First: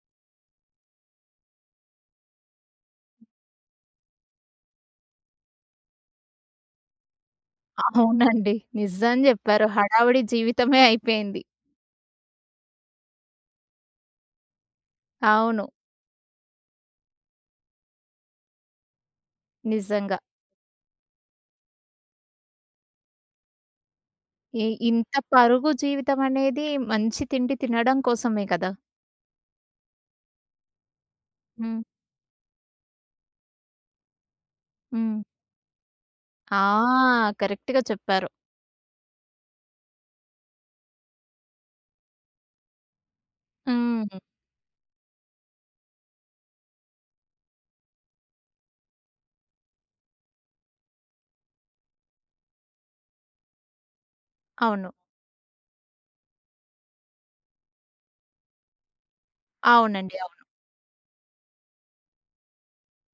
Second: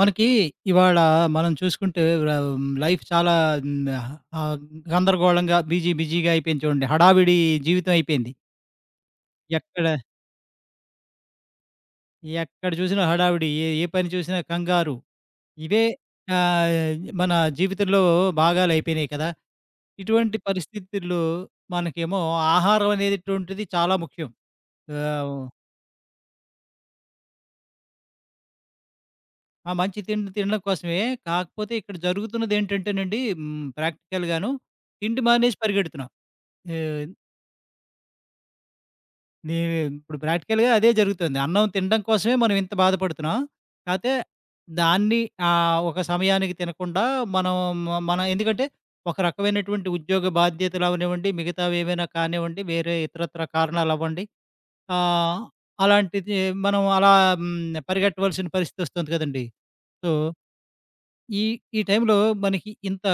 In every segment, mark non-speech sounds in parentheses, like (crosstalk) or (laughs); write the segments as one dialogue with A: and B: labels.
A: మనకి ఇవాళ మనం చూసుకుంటే లైఫ్ చాలా మ్, ఆ, గందరగోళంగా బిజీ బిజీగా అయిపోయింది చూడండి. హడావిడి జీవితం అయిపోయింది.
B: అవునండి. నిజం జెప్పారు.
A: ఎక్కడ
B: హడావిడి జీవితమే అయిపోయింది.
A: ఎక్కడ చూసినా హడావిడి, ఏ ఏ పని చూసినా కంగారు
B: అవును.
A: ఇవే ఆ, మన జీవితంలో భాగాలు అయిపోయినాయి కదా.
B: నిజంగా.
A: ఇటువంటి పరిస్థితుల్లో మనకేమో ఆహారం అనేటువంటిది చాలా ముఖ్యం.
B: ఇ
A: ఆ,
B: ఇంత పరుగు జీవితం అనేది మంచి తిండి తినడం కోసమే కదా!
A: ఆ మంచి తిండి తినడం కోసమే. కాకపోతే
B: హ్మ్.
A: ఇక్కడ జరుగుతున్నది ఏంటంటేనండి, practical గాను
B: హ్మ్.
A: తిండి మానేసి పరిగెడుతున్నాం.
B: ఆ! కరెక్ట్‌గా చెప్పారు.
A: నీ ఇప్పుడు ప్రాక్టికల్‌గా అదే జరుగుతుంది. అన్నం తినడం కోసమే మనం ఇంత బాధపడుతున్నాం. కాతే
B: హ్మ్.
A: దాన్ని ఒక సమయానికి తినకుండా మనం, మనం ఎందుకంటే ఒక రకమైనటువంటి ఉద్యోగ బాధ్యతలు అవనివ్వండి, మిగతావేమైనా కానివ్వండి, వేరే ఇతరత్ర కారణాలు అవ్వండి.
B: అవును.
A: ఆహ్, అలాంటిది మనం అలా పరిగెట్టవలసిన పరిస్థితొస్తుంది కదండీ! సో
B: అవునండి. అవును.
A: ఈ, ఈ టైంలో మనకి ఇంత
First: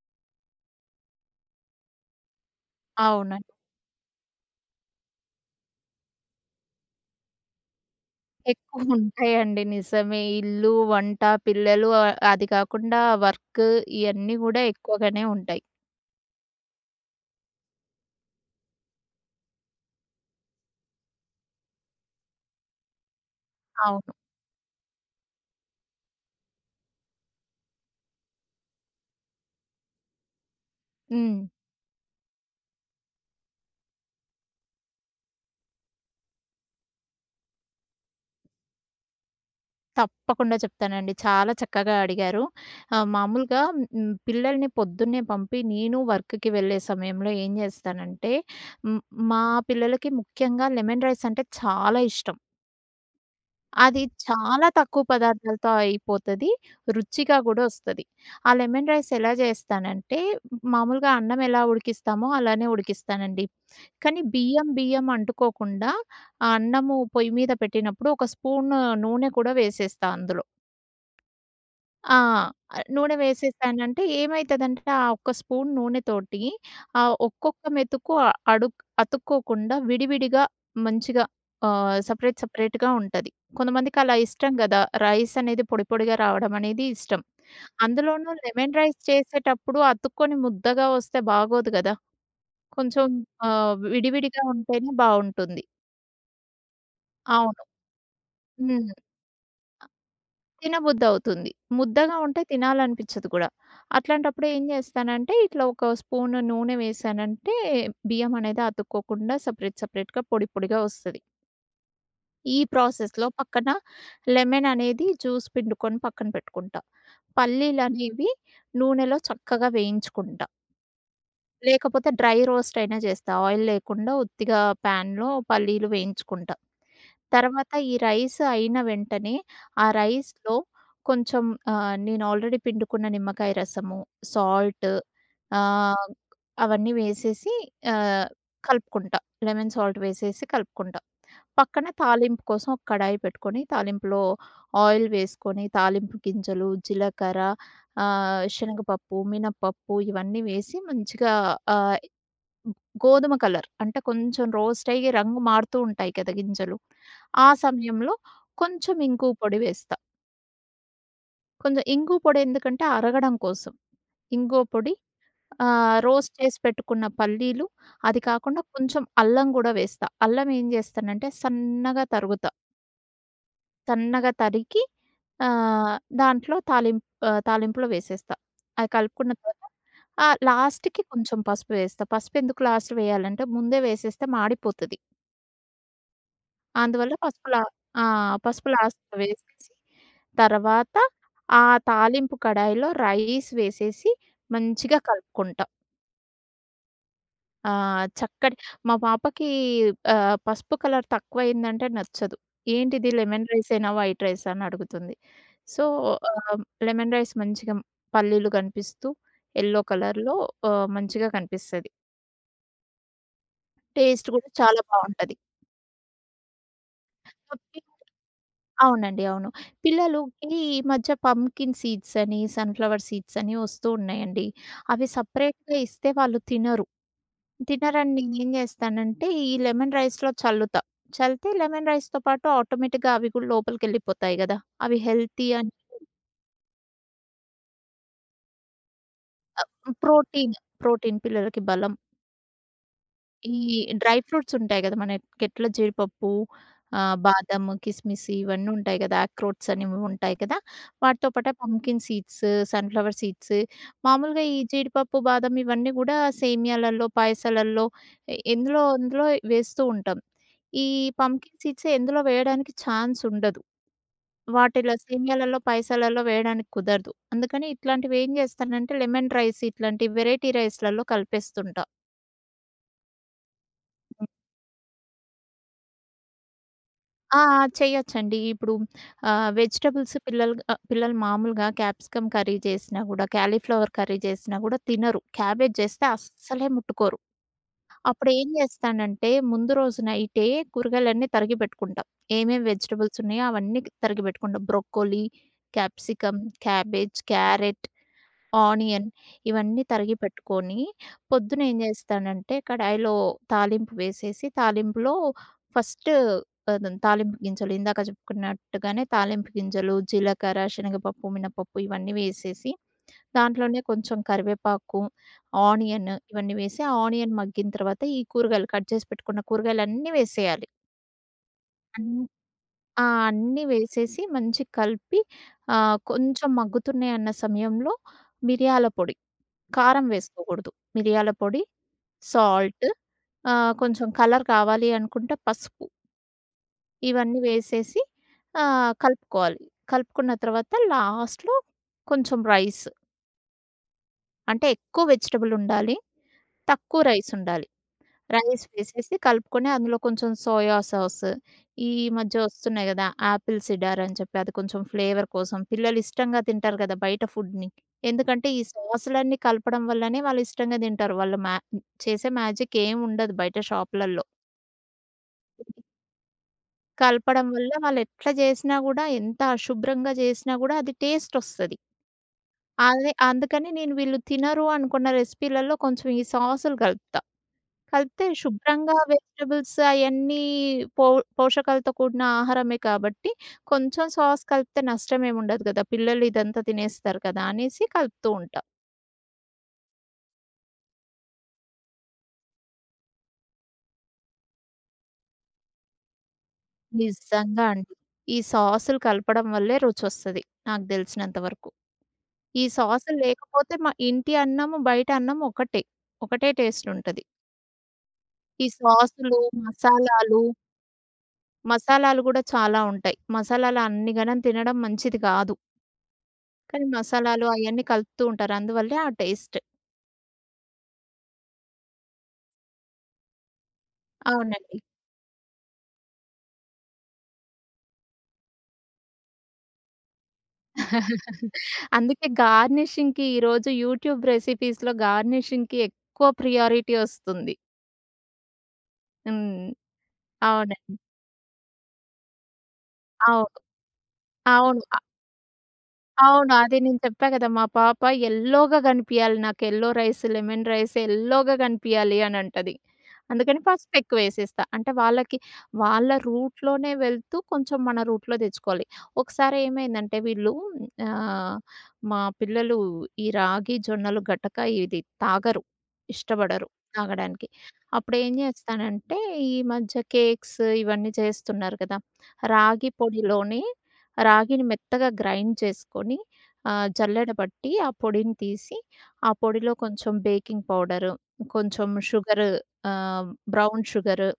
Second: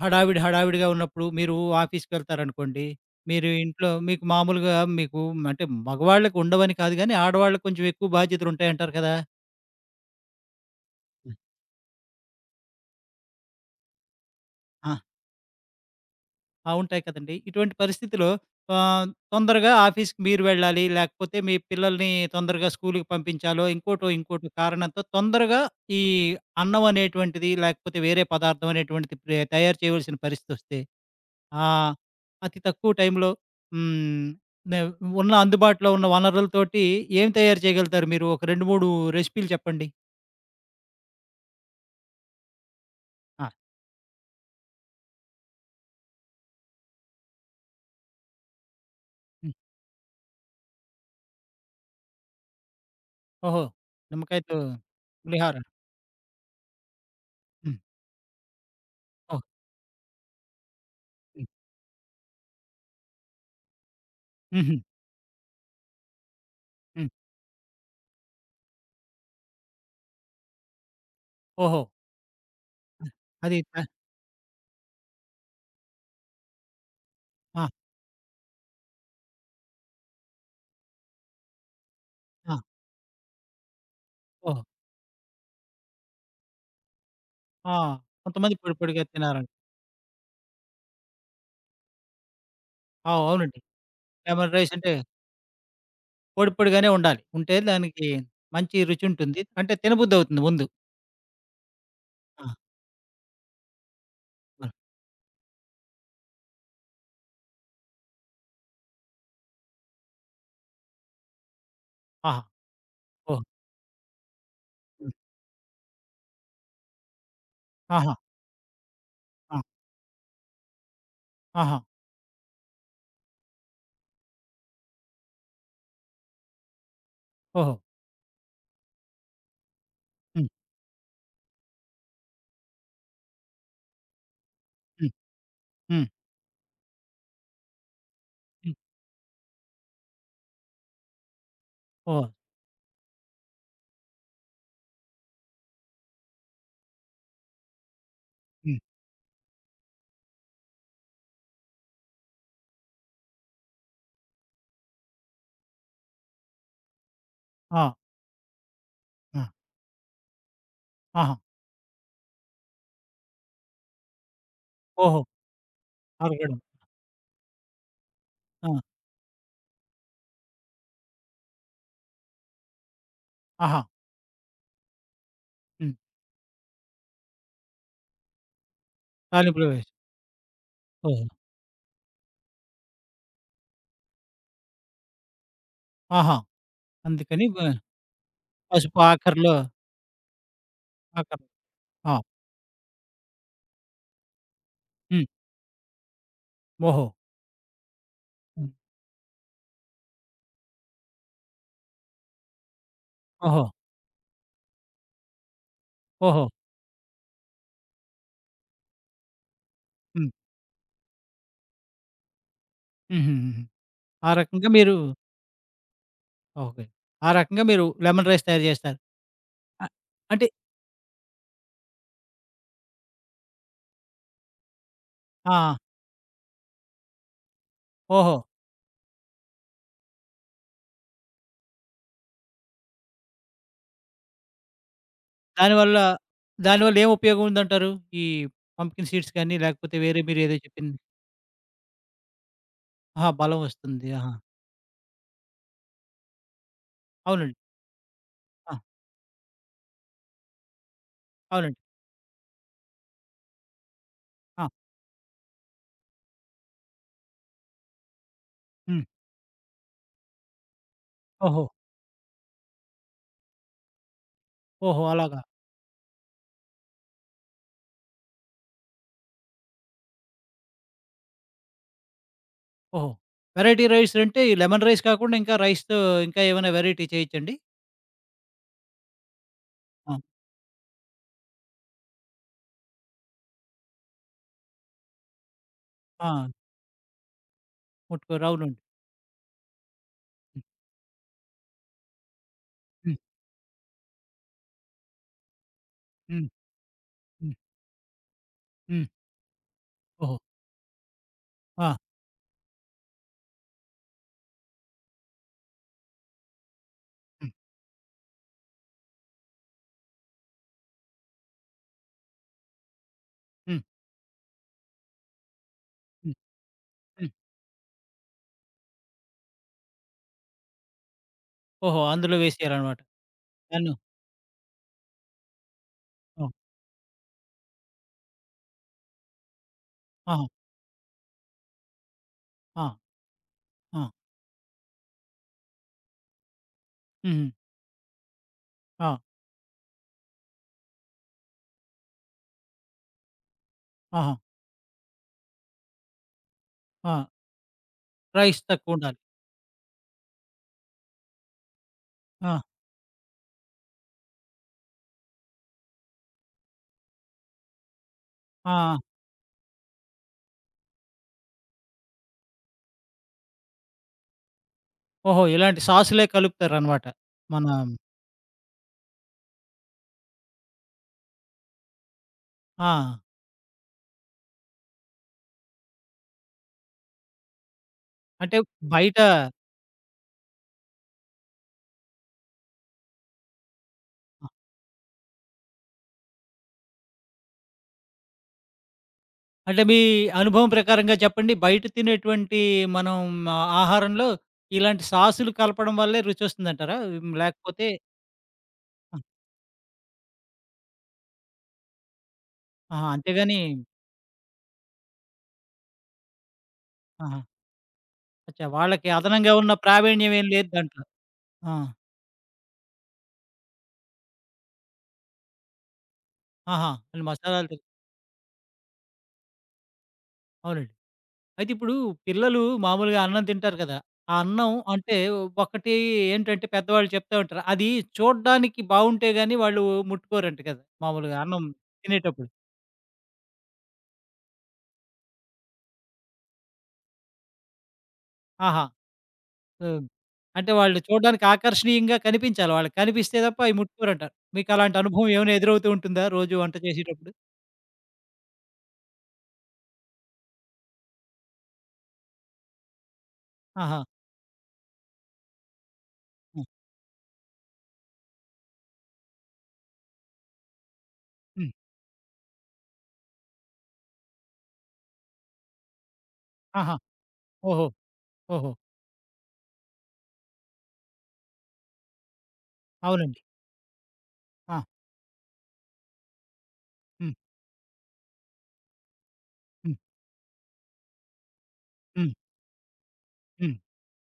A: హడావిడి హడావిడిగా ఉన్నప్పుడు మీరు ఆఫీస్‌కి వెళ్తారనుకోండి. మీరు
B: అవునండి.
A: ఇంట్లో మీకు మామూలుగా మీకు అంటే మగవాళ్ళకి ఉండవని కాదు గానీ, ఆడవాళ్ళకి కొంచెం ఎక్కువ బాధ్యతలుంటాయంటారు కదా!
B: ఎక్కువుంటాయండి. నిజమే. ఇల్లు, వంట,
A: హ్మ్.
B: పిల్లలు అది కాకుండా వర్క్ ఇయన్నీ గూడా
A: ఆ!
B: ఎక్కువగానే ఉంటాయి.
A: ఆ! ఉంటాయి కదండీ. ఇటువంటి పరిస్థితిలో ఆహ్, తొందరగా ఆఫీస్‌కి మీరు వెళ్ళాలి. లేకపోతే మీ పిల్లల్ని తొందరగా స్కూలుకి పంపించాలో, ఇంకోటో
B: అవును.
A: ఇంకోటో కారణంతో తొందరగా ఈ అన్నం అనేటువంటిది, లేకపోతే వేరే పదార్థం అనేటువంటిది తయారు చేయవలసిన పరిస్థితొస్తే
B: హ్మ్.
A: ఆ! అతి తక్కువ టైంలో హ్మ్. నే ఉన్న, అందుబాటులో ఉన్న వనరులతోటి ఏం తయారు చేయగలుగుతారు మీరు? ఒక 2, 3 రెసిపీలు చెప్పండి.
B: తప్పకుండా చెప్తానండి. చాలా చక్కగా అడిగారు.
A: ఆ!
B: మామూలుగా పిల్లల్ని పొద్దున్నే పంపి నేను వర్క్‌కి వెళ్ళే సమయంలో ఏం చేస్తానంటే, హ్మ్, మా
A: హ్మ్.
B: పిల్లలకి ముఖ్యంగా లెమన్ రైస్ అంటే చాలా ఇష్టం.
A: ఓహో!
B: అది
A: నిమ్మకాయతో
B: చాలా తక్కువ
A: పులిహార.
B: పదార్థాలతో అయిపోతది. రుచిగా గూడా
A: హ్మ్.
B: ఒస్తది. ఆ లెమన్ రైస్ ఎలా
A: ఓహ్!
B: చేస్తానంటే, మామూలుగా అన్నం
A: హ్మ్.
B: ఎలా ఉడికిస్తామో అలానే ఉడికిస్తానండి. కానీ బియ్యం,
A: హుహు.
B: బియ్యం అంటుకోకుండా ఆ అన్నము
A: హ్మ్.
B: పొయ్యి మీద పెట్టినప్పుడు ఒక స్పూను నూనె కూడా వేసేస్తా అందులో.
A: ఓహో!
B: ఆ!
A: హ్మ్.
B: నూనె
A: అది త
B: వేసేసానంటే ఏమైతదంటే, ఆ ఒక్క స్పూన్ నూనెతోటి ఆ ఒక్కొక్క
A: ఆ!
B: మెతుకు అతుక్కోకుండా విడివిడిగా మంచిగా సెపరేట్
A: ఆ!
B: సెపరేట్‌గా ఉంటది. కొంతమందికి అలా ఇష్టం
A: ఓహో!
B: గదా! రైస్ అనేది పొడి పొడిగా రావడం అనేది ఇష్టం.
A: ఆ!
B: అందులోనూ
A: కొంతమంది పొడి
B: లెమన్ రైస్
A: పొడిగా తినాలని.
B: చేసేటప్పుడు అతుక్కొని ముద్దగా వస్తే బాగోదు గదా! కొంచెం
A: ఆ! అవునండి.
B: విడివిడిగా
A: లెమన్ రైస్ అంటే
B: ఉంటేనే బావుంటుంది.
A: పొడి పొడిగానే ఉండాలి. ఉంటే
B: అవును.
A: దానికి మంచి
B: హ్మ్.
A: రుచి ఉంటుంది. అంటే తినబుద్దవుతుంది ముందు.
B: తినబుద్దవుతుంది. ముద్దగా ఉంటే
A: ఆ!
B: తినాలనిపిచ్చదు కూడా. అట్లాంటప్పుడు ఏం
A: ఆ!
B: జేస్తానంటే, ఇట్లా ఒక స్పూను నూనె వేశానంటే, బియ్యం అనేది అతుక్కోకుండా సపరేట్‌గా పొడి పొడిగా ఒస్తది.
A: ఆహా!
B: ఈ ప్రాసెస్‌లో
A: ఓహ్!
B: పక్కన లెమన్ అనేది
A: హ్మ్.
B: జ్యూస్ పిండుకొని పక్కన పెట్టుకుంటా.
A: ఆహా!
B: పల్లీలనేవి నూనెలో
A: ఆ!
B: చక్కగా వేయించుకుంటా.
A: ఆహా!
B: లేకపోతే డ్రై రోస్ట్ అయినా జేస్తా. ఆయిల్ లేకుండా ఉత్తిగా ప్యాన్‌లో పల్లీలు వేయించుకుంటా. తర్వాత
A: ఓహో!
B: ఈ రైస్ అయిన వెంటనే, ఆ
A: హ్మ్.
B: రైస్‌లో కొంచెం నేను ఆల్రెడీ పిండుకున్న నిమ్మకాయ రసము, సాల్ట్
A: హ్మ్. హ్మ్.
B: ఆహ్, అవన్నీ వేసేసి ఆహ్,
A: హ్మ్.
B: కలుపుకుంటా. లెమన్ సాల్ట్ వేసేసి కలుపుకుంటా. పక్కన
A: ఓహ్!
B: తాలింపు కోసం ఒక కడాయి పెట్టుకొని, తాలింపులో ఆయిల్ వేసుకొని, తాలింపు గింజలు, జీలకర్ర,
A: హ్మ్.
B: శనగపప్పు, మినపప్పు ఇవన్నీ వేసి మంచిగా ఆహ్, గోధుమ కలర్. అంటే కొంచెం రోస్ట్ అయ్యి రంగు మారుతూ ఉంటాయి కదా గింజలు. ఆ
A: ఆ!
B: సమయంలో కొంచెం ఇంగువ
A: ఆ!
B: పొడి వేస్తా.
A: ఆహా!
B: కొంచెం ఇంగువ పొడి ఎందుకంటే అరగడం కోసం. ఇంగువ పొడి
A: ఓహో!
B: రోస్ట్
A: అరగడం.
B: చేసి పెట్టుకున్న పల్లీలు, అది కాకుండా
A: ఆ!
B: కొంచెం అల్లం గూడా వేస్తా. అల్లం ఏం చేస్తానంటే సన్నగా తరుగుతా.
A: ఆహా!
B: సన్నగా తరిగి
A: హ్మ్.
B: ఆహ్, దాంట్లో తాలింపులో వేసేస్తా. అది కలుపుకున్న తర్వాత
A: కాలిఫ్లవర్స్.
B: ఆ! లాస్ట్‌కి
A: ఓహో!
B: కొంచెం పసుపు వేస్తా. పసుపు ఎందుకు లాస్ట్‌లో వేయాలంటే ముందే వేసేస్తే మాడిపోతది.
A: ఆహా!
B: అందువల్ల
A: అందుకని
B: పసుపు
A: వ
B: లా ఆ! పసుపు
A: పసుపు
B: లాస్ట్‌లో
A: ఆఖరిలో.
B: వేసేసి, తర్వాత
A: ఆఖరిలో.
B: ఆ
A: ఆ!
B: తాలింపు కడాయిలో రైస్ వేసేసి మంచిగా
A: హ్మ్.
B: కలుపుకుంటాం.
A: ఓహో!
B: ఆహ్, చక్కటి
A: హ్మ్.
B: మా పాపకి పసుపు కలర్ తక్కువయిందంటే నచ్చదు. ఏంటిది లెమన్
A: ఓహో!
B: రైసేనా? వైట్ రైసా? అని అడుగుతుంది. సో,
A: ఓహో!
B: ఆహ్, లెమన్ రైస్ మంచిగా పల్లీలు కనిపిస్తూ యెల్లో
A: హ్మ్.
B: కలర్‌లో మంచిగా కనిపిస్తది.
A: హుహుహుహు.
B: టేస్ట్
A: ఆ
B: కూడా
A: రకంగా
B: చాలా
A: మీరు
B: బావుంటది.
A: ఓకే. ఆ రకంగా మీరు లెమన్ రైస్ తయారు చేస్తారు.
B: అవునండి. అవును.
A: అ అంటే
B: పిల్లలుకి ఈ మధ్య పంకిన్ సీడ్స్ అని, సన్‌ఫ్లవర్ సీడ్స్ అని వస్తూ ఉన్నాయండి. అవి
A: ఆ!
B: సెపరేట్‌గా ఇస్తే వాళ్ళు తినరు. తినరని
A: ఓహో!
B: నేనేం చేస్తానంటే ఈ లెమన్ రైస్‌లో చల్లుతా. చల్లితే లెమన్ రైస్‌తో పాటు ఆటోమేటిక్‌గా అవి కూడా లోపలికెళ్ళిపోతాయి గదా! అవి హెల్తీ అని
A: దానివల్ల దానివల్ల ఏం ఉపయోగం ఉందంటారు? ఈ పంప్కిన్ సీడ్స్ కానీ,
B: ఆహ్,
A: లేకపోతే వేరే
B: ప్రోటీన్,
A: మీరేదో చెప్పింది.
B: ప్రోటీన్ పిల్లలకి బలం.
A: ఆహా!
B: ఈ
A: బలం వస్తుంది.
B: డ్రై
A: ఆహా!
B: ఫ్రూట్స్ ఉంటాయి గదా! మనకెట్లా జీడిపప్పు,
A: అవునండి.
B: బాదం, కిస్మిస్ ఇవన్నీ
A: ఆ!
B: ఉంటాయి గదా! అక్రోట్స్ అని ఉంటాయి కదా! వాటితో పాటే
A: అవునండి.
B: పంకిన్ సీడ్స్, సన్‌ఫ్లవర్ సీడ్స్ మామూలుగా ఈ
A: ఆ!
B: జీడిపప్పు, బాదం ఇవన్నీ గూడా సేమియాలల్లో, పాయసాలల్లో ఎందులో
A: హ్మ్.
B: అందులో వేస్తూ ఉంటాం. ఈ పంకిన్
A: ఓహో!
B: సీడ్స్ ఎందులో వేయడానికి ఛాన్స్ ఉండదు. వాటిలో
A: ఓహో! అలాగా.
B: సేమియాలలో, పాయసాలలో వేయడానికి కుదరదు. అందుకని ఇట్లాంటివేం జేస్తానంటే లెమన్ రైస్ ఇట్లాంటి వెరైటీ రైస్‌లలో కలిపేస్తుంటా.
A: ఓహో! వెరైటీ రైస్ అంటే ఈ లెమన్ రైస్ కాకుండా ఇంకా రైస్‌తో ఇంకా ఏమైనా వెరైటీ
B: ఆ!
A: చేయొచ్చండి?
B: ఆ! చేయొచ్చండి. ఇప్పుడు
A: ఆ!
B: వెజిటబుల్స్ పిల్లలు మామూలుగా క్యాప్సికమ్ కర్రీ చేసినా గూడా, కాలీఫ్లవర్ కర్రీ చేసినా గూడా తినరు. క్యాబేజ్ చేస్తే
A: ఆ!
B: అస్సలే ముట్టుకోరు.
A: ముట్టుకూర
B: అప్పుడేం
A: అవునండి.
B: చేస్తానంటే, ముందు రోజు నైటే కూరగాయలన్నీ తరిగి పెట్టుకుంటా. ఏమేమి
A: హ్మ్.
B: వెజిటబుల్స్ ఉన్నాయో అవన్నీ తరిగి పెట్టుకుంటా. బ్రొక్కోలి, క్యాప్సికమ్,
A: హ్మ్.
B: క్యాబేజ్,
A: హ్మ్.
B: క్యారెట్
A: హ్మ్.
B: ఆనియన్ ఇవన్నీ తరిగి
A: ఓహో!
B: పెట్టుకొని, పొద్దున ఏం
A: ఆ!
B: చేస్తానంటే కడాయిలో తాలింపు వేసేసి, తాలింపులో ఫస్ట్ తాలింపు
A: హ్మ్.
B: గింజలు ఇందాక చెప్పుకున్నట్టుగానే తాలింపు గింజలు, జీలకర్ర, శనగపప్పు, మినపప్పు ఇవన్నీ వేసేసి, దాంట్లోనే
A: హ్మ్.
B: కొంచెం కరివేపాకు, ఆనియన్
A: హ్మ్.
B: ఇవన్నీ వేసి, ఆ
A: హ్మ్.
B: ఆనియన్ మగ్గిన తర్వాత ఈ కూరగాయలు కట్ చేసి పెట్టుకున్న కూరగాయలన్నీ వేసేయాలి.
A: ఓహో!
B: అన్
A: అందులో వేసేయాలనమాట.
B: ఆ! అన్నీ
A: దాన్ని
B: వేసేసి మంచిగా కలిపి కొంచెం
A: ఓహ్!
B: మగ్గుతున్నాయన్న సమయంలో మిరియాల పొడి కారం
A: ఆహా!
B: వేసుకోకూడదు. మిరియాల పొడి, సాల్ట్
A: ఆ! ఆ!
B: కొంచెం కలర్ కావాలి అనుకుంటే పసుపు ఇవన్నీ
A: హుహు.
B: వేసేసి
A: ఆ!
B: కలుపుకోవాలి. కలుపుకున్న తర్వాత లాస్ట్‌లో కొంచెం రైస్.
A: ఆహా!
B: అంటే ఎక్కువ వెజిటబుల్ ఉండాలి. తక్కువ
A: ఆ!
B: రైస్ ఉండాలి.
A: రైస్
B: రైస్ వేసేసి
A: తక్కువుండాలి.
B: కలుపుకొని అందులో కొంచెం సోయా సాస్. ఈ మధ్య
A: ఆ!
B: వస్తున్నాయి గదా! ఆపిల్ సిడార్ అని చెప్పి అది కొంచెం ఫ్లేవర్ కోసం. పిల్లలు ఇష్టంగా తింటారు గదా! బయట ఫుడ్‌ని. ఎందుకంటే ఈ
A: ఆ!
B: సాసులన్నీ కలపడం వల్లనే వాళ్ళు ఇష్టంగా తింటారు. వాళ్ళు మ్యా చేసే మ్యాజిక్ ఏం ఉండదు బయట షాపులల్లో.
A: ఓహో! ఇలాంటి సాసులే కలుపుతారనమాట.
B: కలపడం
A: మన
B: వల్ల వాళ్ళు ఎట్లా జేసినా గూడా ఎంత అశుభ్రంగా జేసినా గూడా అది టేస్ట్ ఒస్తది.
A: ఆ!
B: అదే అందుకని నేను వీళ్ళు తినరు అనుకున్న రెసిపీలలో కొంచెం ఈ సాసులు కలుపుతా. కలిపితే
A: అంటే
B: శుభ్రంగా
A: బయట
B: వెజిటబుల్స్ అయన్నీ పో పోషకాలతో కూడిన ఆహారమే కాబట్టి, కొంచెం సాస్ కలిపితే నష్టమేముండదు గదా! పిల్లలు ఇదంతా తినేస్తారు కదా! అనేసి కలుపుతూ ఉంటాం.
A: అంటే మీ అనుభవం ప్రకారంగా చెప్పండి. బయట తినేటువంటి మనం ఆహారంలో ఇలాంటి సాసులు కలపడం వల్లే రుచొస్తుందంటారా? హ్మ్.
B: నిజంగా
A: లేకపోతే
B: అండి. ఈ సాసులు
A: ఆ!
B: కలపడం వల్లే రుచొస్తది. నాకు తెలిసినంత వరకు. ఈ
A: ఆహా!
B: సాసులు
A: అంతేగాని
B: లేకపోతే మా ఇంటి అన్నము, బయట అన్నం ఒకటే. ఒకటే టేస్ట్ ఉంటది.
A: ఆహా! అచ్చా!
B: ఈ
A: వాళ్ళకి
B: సాసులు,
A: అదనంగా ఉన్న ప్రావీణ్యం
B: మసాలాలు,
A: ఏం లేదు దాంట్లో. ఆ!
B: మసాలాలు గూడా చాలా ఉంటాయి. మసాలాలు అన్ని గనం తినడం మంచిది గాదు. కానీ
A: ఆహా! అంటే
B: మసాలాలు
A: మసాలాలు తె
B: అయన్నీ కలుపుతూ ఉంటారు. అందువల్లే ఆ టేస్ట్.
A: అవునండి. అయితే ఇప్పుడు పిల్లలు మామూలుగా అన్నం తింటారు కదా! ఆ అన్నం
B: అవునండి.
A: అంటే ఒకటి ఏంటంటే పెద్దవాళ్ళు చెప్తా ఉంటారు. అది చూడ్డానికి బావుంటే గాని వాళ్ళు ముట్టుకోరంట కదా! మామూలుగా అన్నం
B: అందుకే
A: తినేటప్పుడు.
B: గార్నిషింగ్‌కి ఈరోజు యూట్యూబ్ రెసిపీస్‌లో గార్నిషింగ్‌కి ఎక్కువ ప్రియారిటీ ఒస్తుంది.
A: ఆహా!
B: హ్మ్.
A: హ్మ్. అంటే
B: అవునండి.
A: వాళ్ళు చూడడానికి ఆకర్షణీయంగా కనిపించాలి. వాళ్ళకి కనిపిస్తే
B: అవును.
A: తప్ప అయి ముట్టుకోరంట.
B: అవును.
A: మీకలాంటి అనుభవం ఏమైనా ఎదురవుతూ ఉంటుందా
B: అవును.
A: రోజు వంట
B: అదే నేను చెప్పా
A: చేసేటప్పుడు?
B: కదా! మా పాప యెల్లోగా గనిపియాలి. నాకు యెల్లో రైస్, లెమన్ రైస్ యెల్లోగా గనిపియాలి అనంటది. అందుకని
A: ఆహా!
B: పసుపెక్కువేసేస్తా. అంటే వాళ్ళకి వాళ్ళ
A: హ్మ్.
B: రూట్‌లోనే వెళ్తూ కొంచెం మన రూట్‌లో తెచ్చుకోవాలి. ఒకసారి ఏమైందంటే ఆహ్,
A: హ్మ్.
B: మా పిల్లలు ఈ రాగి, జొన్నలు, గటక ఇది తాగరు. ఇష్టపడరు
A: ఆహా!
B: తాగడానికి.
A: ఓహో!
B: అప్పుడేం
A: ఓహో!
B: జేస్తానంటే ఈ మధ్య కేక్స్ ఇవన్నీ చేస్తున్నారు కదా! రాగి
A: అవునండి.
B: పొడిలోని రాగిని
A: ఆ!
B: మెత్తగా గ్రైండ్ చేసుకొని జల్లెడ
A: హ్మ్.
B: పట్టి ఆ పొడిని తీసి, ఆ పొడిలో
A: హ్మ్.
B: కొంచెం బేకింగ్ పౌడరు, కొంచెం
A: హ్మ్.
B: షుగరు ఆహ్,
A: హ్మ్.
B: బ్రౌన్ షుగరు,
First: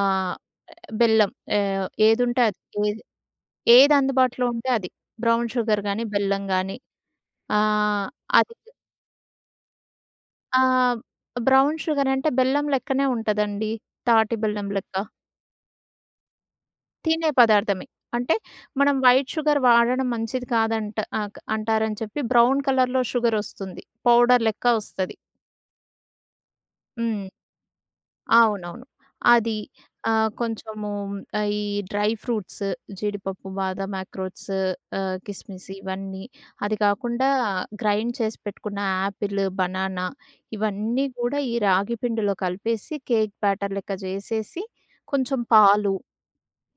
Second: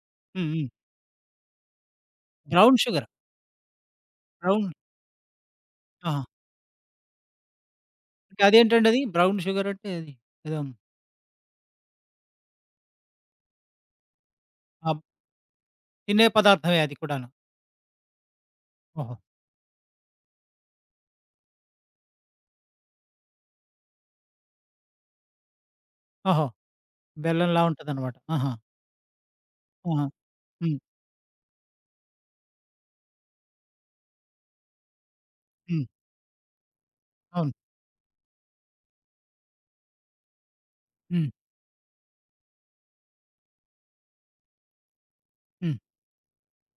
B: ఆహ్,
A: హ్మ్. హ్మ్.
B: బెల్లం ఏదుంటే అది.
A: బ్రౌన్
B: ఏది
A: షుగర్.
B: ఏది అందుబాటులో
A: బ్రౌన్
B: ఉంటే అది. బ్రౌన్ షుగర్ గాని,
A: ఆహా!
B: బెల్లం గాని ఆహ్,
A: అంటే
B: అది
A: అదేంటండి అది? బ్రౌన్ షుగర్ అంటే అది ఏదో
B: ఆహ్, బ్రౌన్ షుగర్ అంటే బెల్లం లెక్కనే ఉంటదండి. తాటి బెల్లం లెక్క.
A: ఆహ్, తినే పదార్థమే అది కూడాను.
B: తినే పదార్థమే. అంటే మనం
A: ఓహో!
B: వైట్ షుగర్ వాడడం మంచిది కాదంట ఆహ్, క్ అంటారని చెప్పి బ్రౌన్ కలర్‌లో షుగరొస్తుంది. పౌడర్ లెక్క వస్తది.
A: ఓహో!
B: హ్మ్.
A: బెల్లంలా ఉంటదనమాట. ఆహా!
B: అవునవును. అది
A: ఆహా! హ్మ్.
B: కొంచెము ఈ డ్రై ఫ్రూట్స్ జీడిపప్పు, బాదం, అక్రోట్స్, కిస్మిస్
A: హ్మ్.
B: ఇవన్నీ. అది కాకుండా
A: అవును.
B: గ్రైండ్ చేసి పెట్టుకున్న యాపిల్, బనానా ఇవన్నీ
A: హ్మ్.
B: కూడా ఈ రాగి పిండిలో కలిపేసి కేక్ బ్యాటర్ లెక్క చేసేసి కొంచెం
A: హ్మ్.
B: పాలు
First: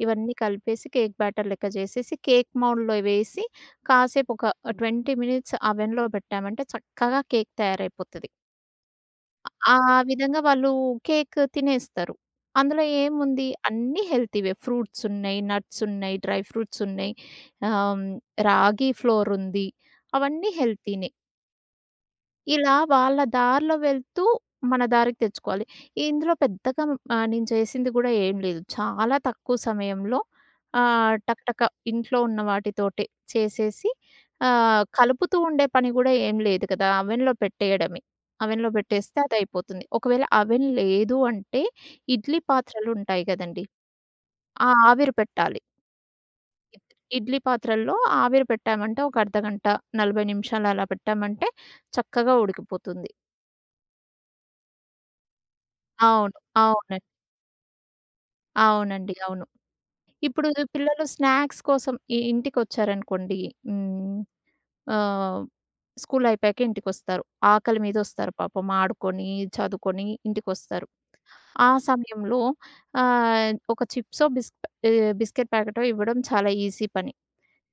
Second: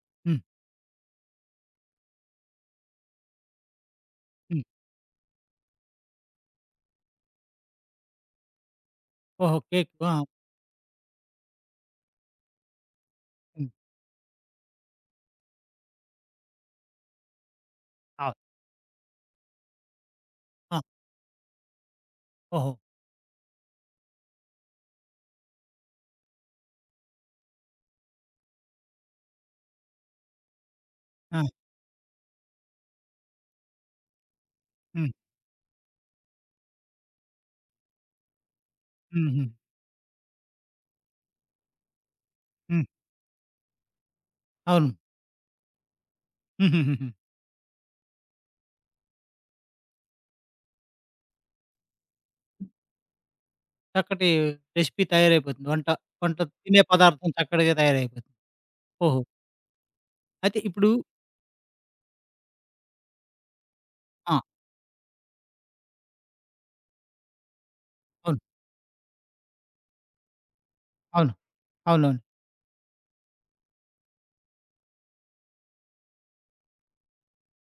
B: ఇవన్నీ
A: హ్మ్.
B: కలిపేసి కేక్ బ్యాటర్ లెక్క చేసేసి కేక్ మౌల్డ్‌లో వేసి కాసేపు ఒక
A: హ్మ్.
B: 20 మినిట్స్ అవెన్‌లో పెట్టామంటే చక్కగా కేక్ తయారైపోతది.
A: ఓహో!
B: ఆ
A: కేక్. ఆ!
B: విధంగా వాళ్ళు కేక్ తినేస్తారు. అందులో ఏముంది
A: హ్మ్.
B: అన్నీ హెల్తీవే. ఫ్రూట్స్ ఉన్నాయి, నట్స్ ఉన్నాయి, డ్రై ఫ్రూట్స్ ఉన్నాయి, ఆహ్,
A: ఆ!
B: రాగి ఫ్లోర్ ఉంది. అవన్నీ
A: ఆ!
B: హెల్తీనే.
A: ఓహో!
B: ఇలా వాళ్ళ దారిలో వెళ్తూ మన దారికి తెచ్చుకోవాలి. ఇందులో పెద్దగా నేను చేసింది గూడా ఏం లేదు. చాలా తక్కువ సమయంలో
A: ఆ!
B: టక్ టక ఇంట్లో ఉన్న వాటితోటే చేసేసి
A: హ్మ్.
B: కలుపుతూ ఉండే పని గూడా ఏం లేదు కదా! అవెన్‌లో పెట్టేయడమే. అవెన్‌లో పెట్టేస్తే
A: హుహు.
B: అదయిపోతుంది. ఒకవేళ అవెన్ లేదు అంటే ఇడ్లీ
A: హ్మ్.
B: పాత్రలుంటాయి గదండీ! ఆ
A: అవును.
B: ఆవిరి పెట్టాలి. ఇడ్
A: హుహుహుహు.
B: ఇడ్లీ పాత్రల్లో ఆవిరి పెట్టామంటే ఒక అర్ధగంట, 40 నిమిషాలు అలా పెట్టామంటే చక్కగా ఉడికిపోతుంది.
A: చక్కటి రెసిపీ తయారైపోతుంది. వంట,
B: అవును.
A: వంట తినే
B: అవునండి.
A: పదార్థం చక్కటిగా తయారైపోతుంది.
B: అవునండి.
A: ఓహో!
B: అవును. ఇప్పుడు
A: అయితే ఇప్పుడు
B: పిల్లలు స్నాక్స్ కోసం ఇంటికొచ్చారనుకోండి. హ్మ్.
A: ఆ!
B: ఆహ్, స్కూల్ అయిపోయాక ఇంటికొస్తారు. ఆకలి మీదొస్తారు
A: అవును.
B: పాపం ఆడుకొని, చదువుకొని ఇంటికొస్తారు.
A: అవును.
B: ఆ
A: అవునవును.
B: సమయంలో ఒక చిప్సో, బిస్కెట్ ప్యాకెటో ఇవ్వడం చాలా ఈజీ పని.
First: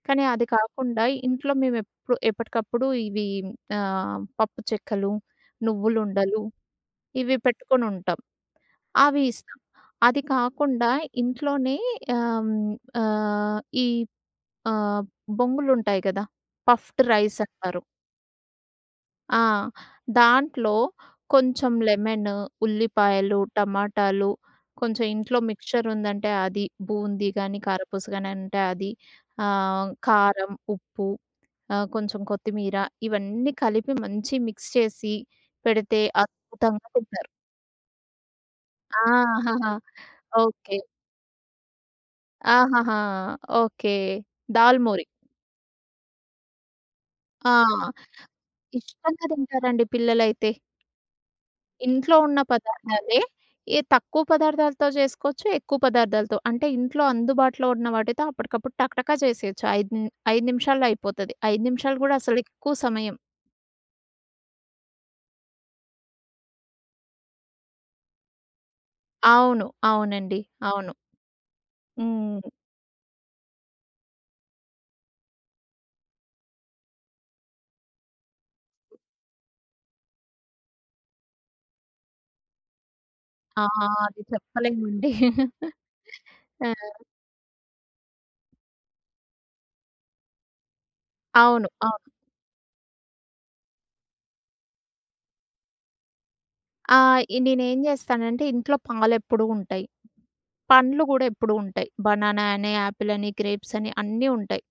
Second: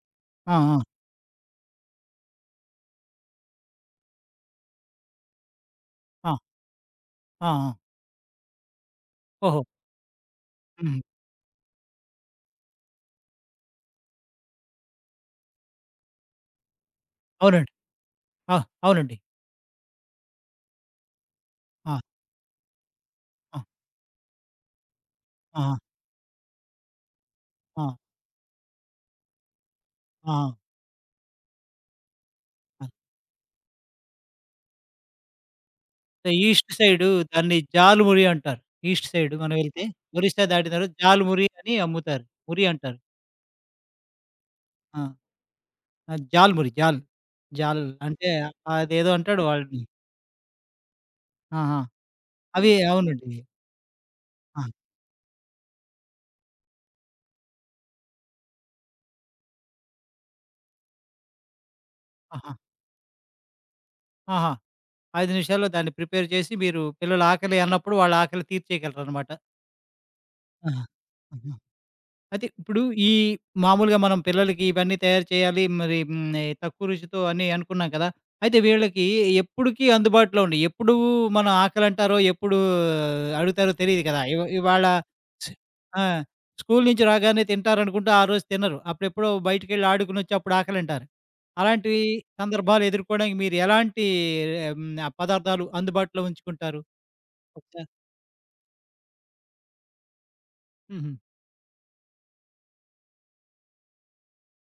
B: కానీ అది
A: ఆ! ఆ!
B: కాకుండా ఇంట్లో మేమెప్పుడు ఎప్పటికప్పుడు ఇవి పప్పు చెక్కలు,
A: ఆ!
B: నువ్వులుండలు ఇవి
A: ఆ! ఆ!
B: పెట్టుకొనుంటాం. అవి ఇస్తాం.
A: ఓహో!
B: అది కాకుండా
A: హుహు.
B: ఇంట్లోనే ఆహ్, హ్మ్, ఆహ్, ఈ ఆహ్, బొంగులుంటాయి గదా! పఫ్డ్ రైస్
A: అవునండి.
B: అంటారు.
A: ఆ! అవునండి.
B: ఆ! దాంట్లో కొంచెం
A: ఆ!
B: లెమన్, ఉల్లిపాయలు,
A: ఆ!
B: టమాటాలు, కొంచెం ఇంట్లో
A: ఆహా!
B: మిక్స్చర్ ఉందంటే అది, బూందీ గానీ,
A: ఆ!
B: కారపూస గానీ అంటే అది,
A: ఆ!
B: కారం, ఉప్పు, కొంచెం కొత్తిమీర
A: ఆ!
B: ఇవన్నీ కలిపి మంచి మిక్స్ చేసి పెడితే
A: ఈస్ట్
B: అద్భుతంగా
A: సైడు
B: తింటారు.
A: దాన్ని జాలుమురి అంటారు.
B: ఆ!
A: ఈస్ట్ సైడ్ మనం
B: (laughs)
A: వెళ్తే ఒరిస్సా దాటిన
B: ఓకే.
A: తర్వాత జాలుమురి అని అమ్ముతారు. మురి అంటారు.
B: ఆహాహా! ఓకే. దాల్
A: ఆ!
B: మూరి.
A: ఆ! జాల్మురి జాల్.
B: ఆ!
A: జాల్ అంటే అదేదో
B: ఇష్టంగా
A: అంటాడు వాడిని.
B: తింటారండి పిల్లలైతే.
A: ఆహా!
B: ఇంట్లో ఉన్న
A: అవి
B: పదార్థాలే.
A: అవునండి.
B: ఏ తక్కువ
A: ఆ!
B: పదార్థాలతో చేసుకోవచ్చు, ఎక్కువ పదార్థాలతో. అంటే ఇంట్లో అందుబాటులో ఉన్న వాటితో అప్పటికప్పుడు టకటకా చేసేయొచ్చు. 5 నిమిషాల్లో అయిపోతది. 5 నిమిషాలు గూడా అసలు
A: ఆహా!
B: ఎక్కువ సమయం.
A: ఆహా! 5 నిమిషాల్లో దాన్ని ప్రిపేర్ చేసి మీరు పిల్లలు ఆకలి అన్నప్పుడు వాళ్ళ ఆకలి తీర్చేయగలరనమాట.
B: అవును. అవునండి.
A: ఆహా!
B: అవును.
A: ఆహా! అయితే
B: హ్మ్.
A: ఇప్పుడు ఈ మామూలుగా మనం పిల్లలకి ఇవన్నీ తయారు చేయాలి. మరి హ్మ్. తక్కువ రుచితో అని అనుకున్నాం కదా! అయితే వీళ్ళకి ఎప్పుడుకి అందుబాటులో ఉండి, ఎప్పుడు మనం ఆకలంటారో, ఎప్పుడు
B: ఆ!
A: అడుగుతారో తెలీదు కదా!
B: అది
A: ఇవాళ
B: చెప్పలేమండి.
A: ఛీ! ఆ! స్కూలు నుంచి
B: ఆ!
A: రాగానే తింటారనుకుంటే ఆ రోజు తినరు. అప్పుడెప్పుడో బయటికెళ్ళి ఆడుకొనొచ్చి అప్పుడు ఆకలంటారు.
B: అవును.
A: అలాంటి
B: అవును.
A: సందర్భాలు ఎదుర్కోవడానికి మీరు ఎలాంటి హ్మ్. పదార్థాలు అందుబాటులో ఉంచుకుంటారు?
B: ఆహ్, ఇ నేనేం
A: ఒకసారి
B: జేస్తానంటే ఇంట్లో పాలెప్పుడు ఉంటాయి. పండ్లు
A: హుహు.
B: గూడా ఎప్పుడూ ఉంటాయి. బనానా అని, యాపిల్ అని, గ్రేప్స్ అని అన్నీ ఉంటాయి.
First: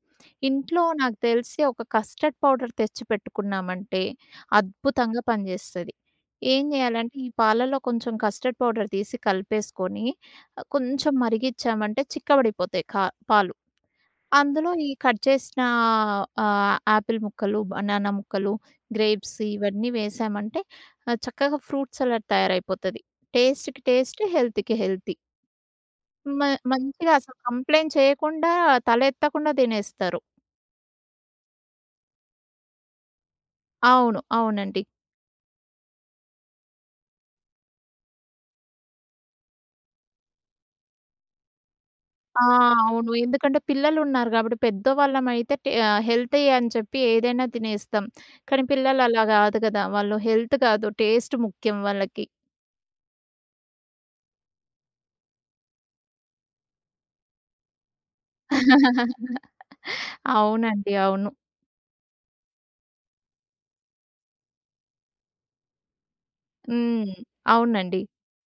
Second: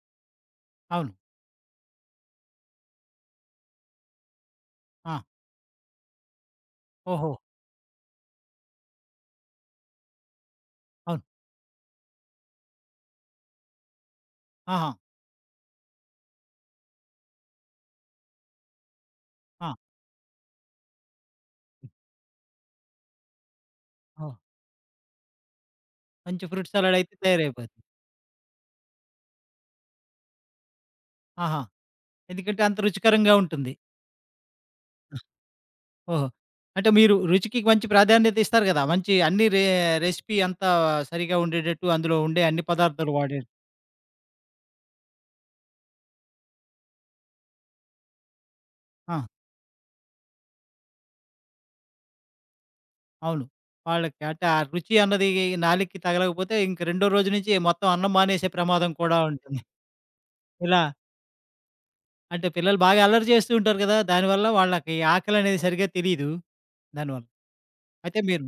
B: ఇంట్లో
A: అవును.
B: నాకు తెలిసి ఒక కస్టర్డ్ పౌడర్ తెచ్చి పెట్టుకున్నామంటే
A: ఆ!
B: అద్భుతంగా పనిజేస్తది. ఏం జేయాలంటే ఈ
A: ఓహో!
B: పాలలో కొంచెం కస్టర్డ్ పౌడర్ తీసి కలిపేసుకొని కొంచెం
A: అవును.
B: మరిగిచ్చామంటే చిక్కబడిపోతాయి పాలు. అందులో
A: ఆహా!
B: ఈ కట్ చేసిన యాపిల్ ముక్కలు, బనానా ముక్కలు, గ్రేప్స్
A: ఆ!
B: ఇవన్నీ వేసామంటే చక్కగా ఫ్రూట్ సలాడ్ తయారైపోతది. టేస్ట్‌కి టేస్ట్,
A: ఓహ్!
B: హెల్త్‌కి హెల్తీ. మ
A: మంచి ఫ్రూట్ సలాడ్
B: మంచిగా
A: అయితే
B: అసలు
A: తయారైపోద్ది.
B: కంప్లెయింట్ చేయకుండా, తలెత్తకుండా తినేస్తారు.
A: ఆహా! ఎందుకంటే అంత రుచికరంగా ఉంటుంది.
B: అవును. అవునండి.
A: ఓహో! అంటే మీరు రుచికి మంచి ప్రాధాన్యత ఇస్తారు గదా! మంచి అన్ని రెసిపీ అంతా సరిగ్గా ఉండేటట్టు అందులో
B: ఆ!
A: ఉండే అన్ని
B: అవును.
A: పదార్థాలు వాడే
B: ఎందుకంటే పిల్లలున్నారు గాబట్టి, పెద్దవాళ్ళమైతే హెల్తీ అని చెప్పి ఏదైనా తినేస్తాం. కానీ పిల్లలు
A: ఆ!
B: అలా గాదు గదా! వాళ్ళు హెల్త్ కాదు, టేస్ట్ ముఖ్యం వాళ్ళకి.
A: అవును. వాళ్ళకి అంటే ఆ రుచి అన్నది నాలుకకి తగలకపోతే ఇంక రెండో రోజు నుంచి మొత్తం అన్నం మానేసే ప్రమాదం కూడా ఉంటుంది. ఇలా
B: అవునండి. అవును.
A: అంటే పిల్లలు బాగా అల్లరి చేస్తూ ఉంటారు గదా! దానివల్ల వాళ్ళకి ఆకలనేది సరిగ్గా తెలీదు.
B: హ్మ్.
A: దానివల్ల.
B: అవునండి.
A: అయితే మీరు,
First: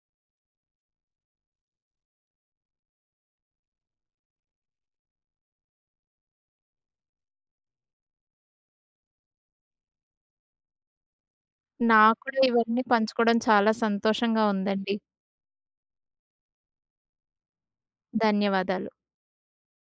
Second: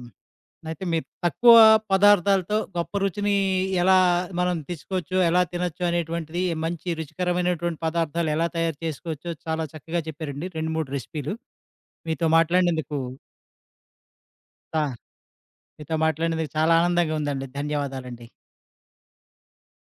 A: అయితే మీరు తక్కువ పదార్థాలతో గొప్ప రుచిని ఎలా మనం తెచ్చుకోవచ్చు, ఎలా తినొచ్చు అనేటువంటిది మంచి రుచికరమైనటువంటి పదార్థాలు ఎలా తయారు చేసుకోవచ్చో చాలా చక్కగా చెప్పారండి. 2, 3 రెసిపీలు.
B: నాకు
A: మీతో
B: కూడా ఇవన్నీ
A: మాట్లాడినందుకు
B: పంచుకోవడం చాలా సంతోషంగా
A: చా
B: ఉందండి.
A: మీతో మాట్లాడినందుకు చాలా ఆనందంగా ఉందండి. ధన్యవాదాలండి.
B: ధన్యవాదాలు.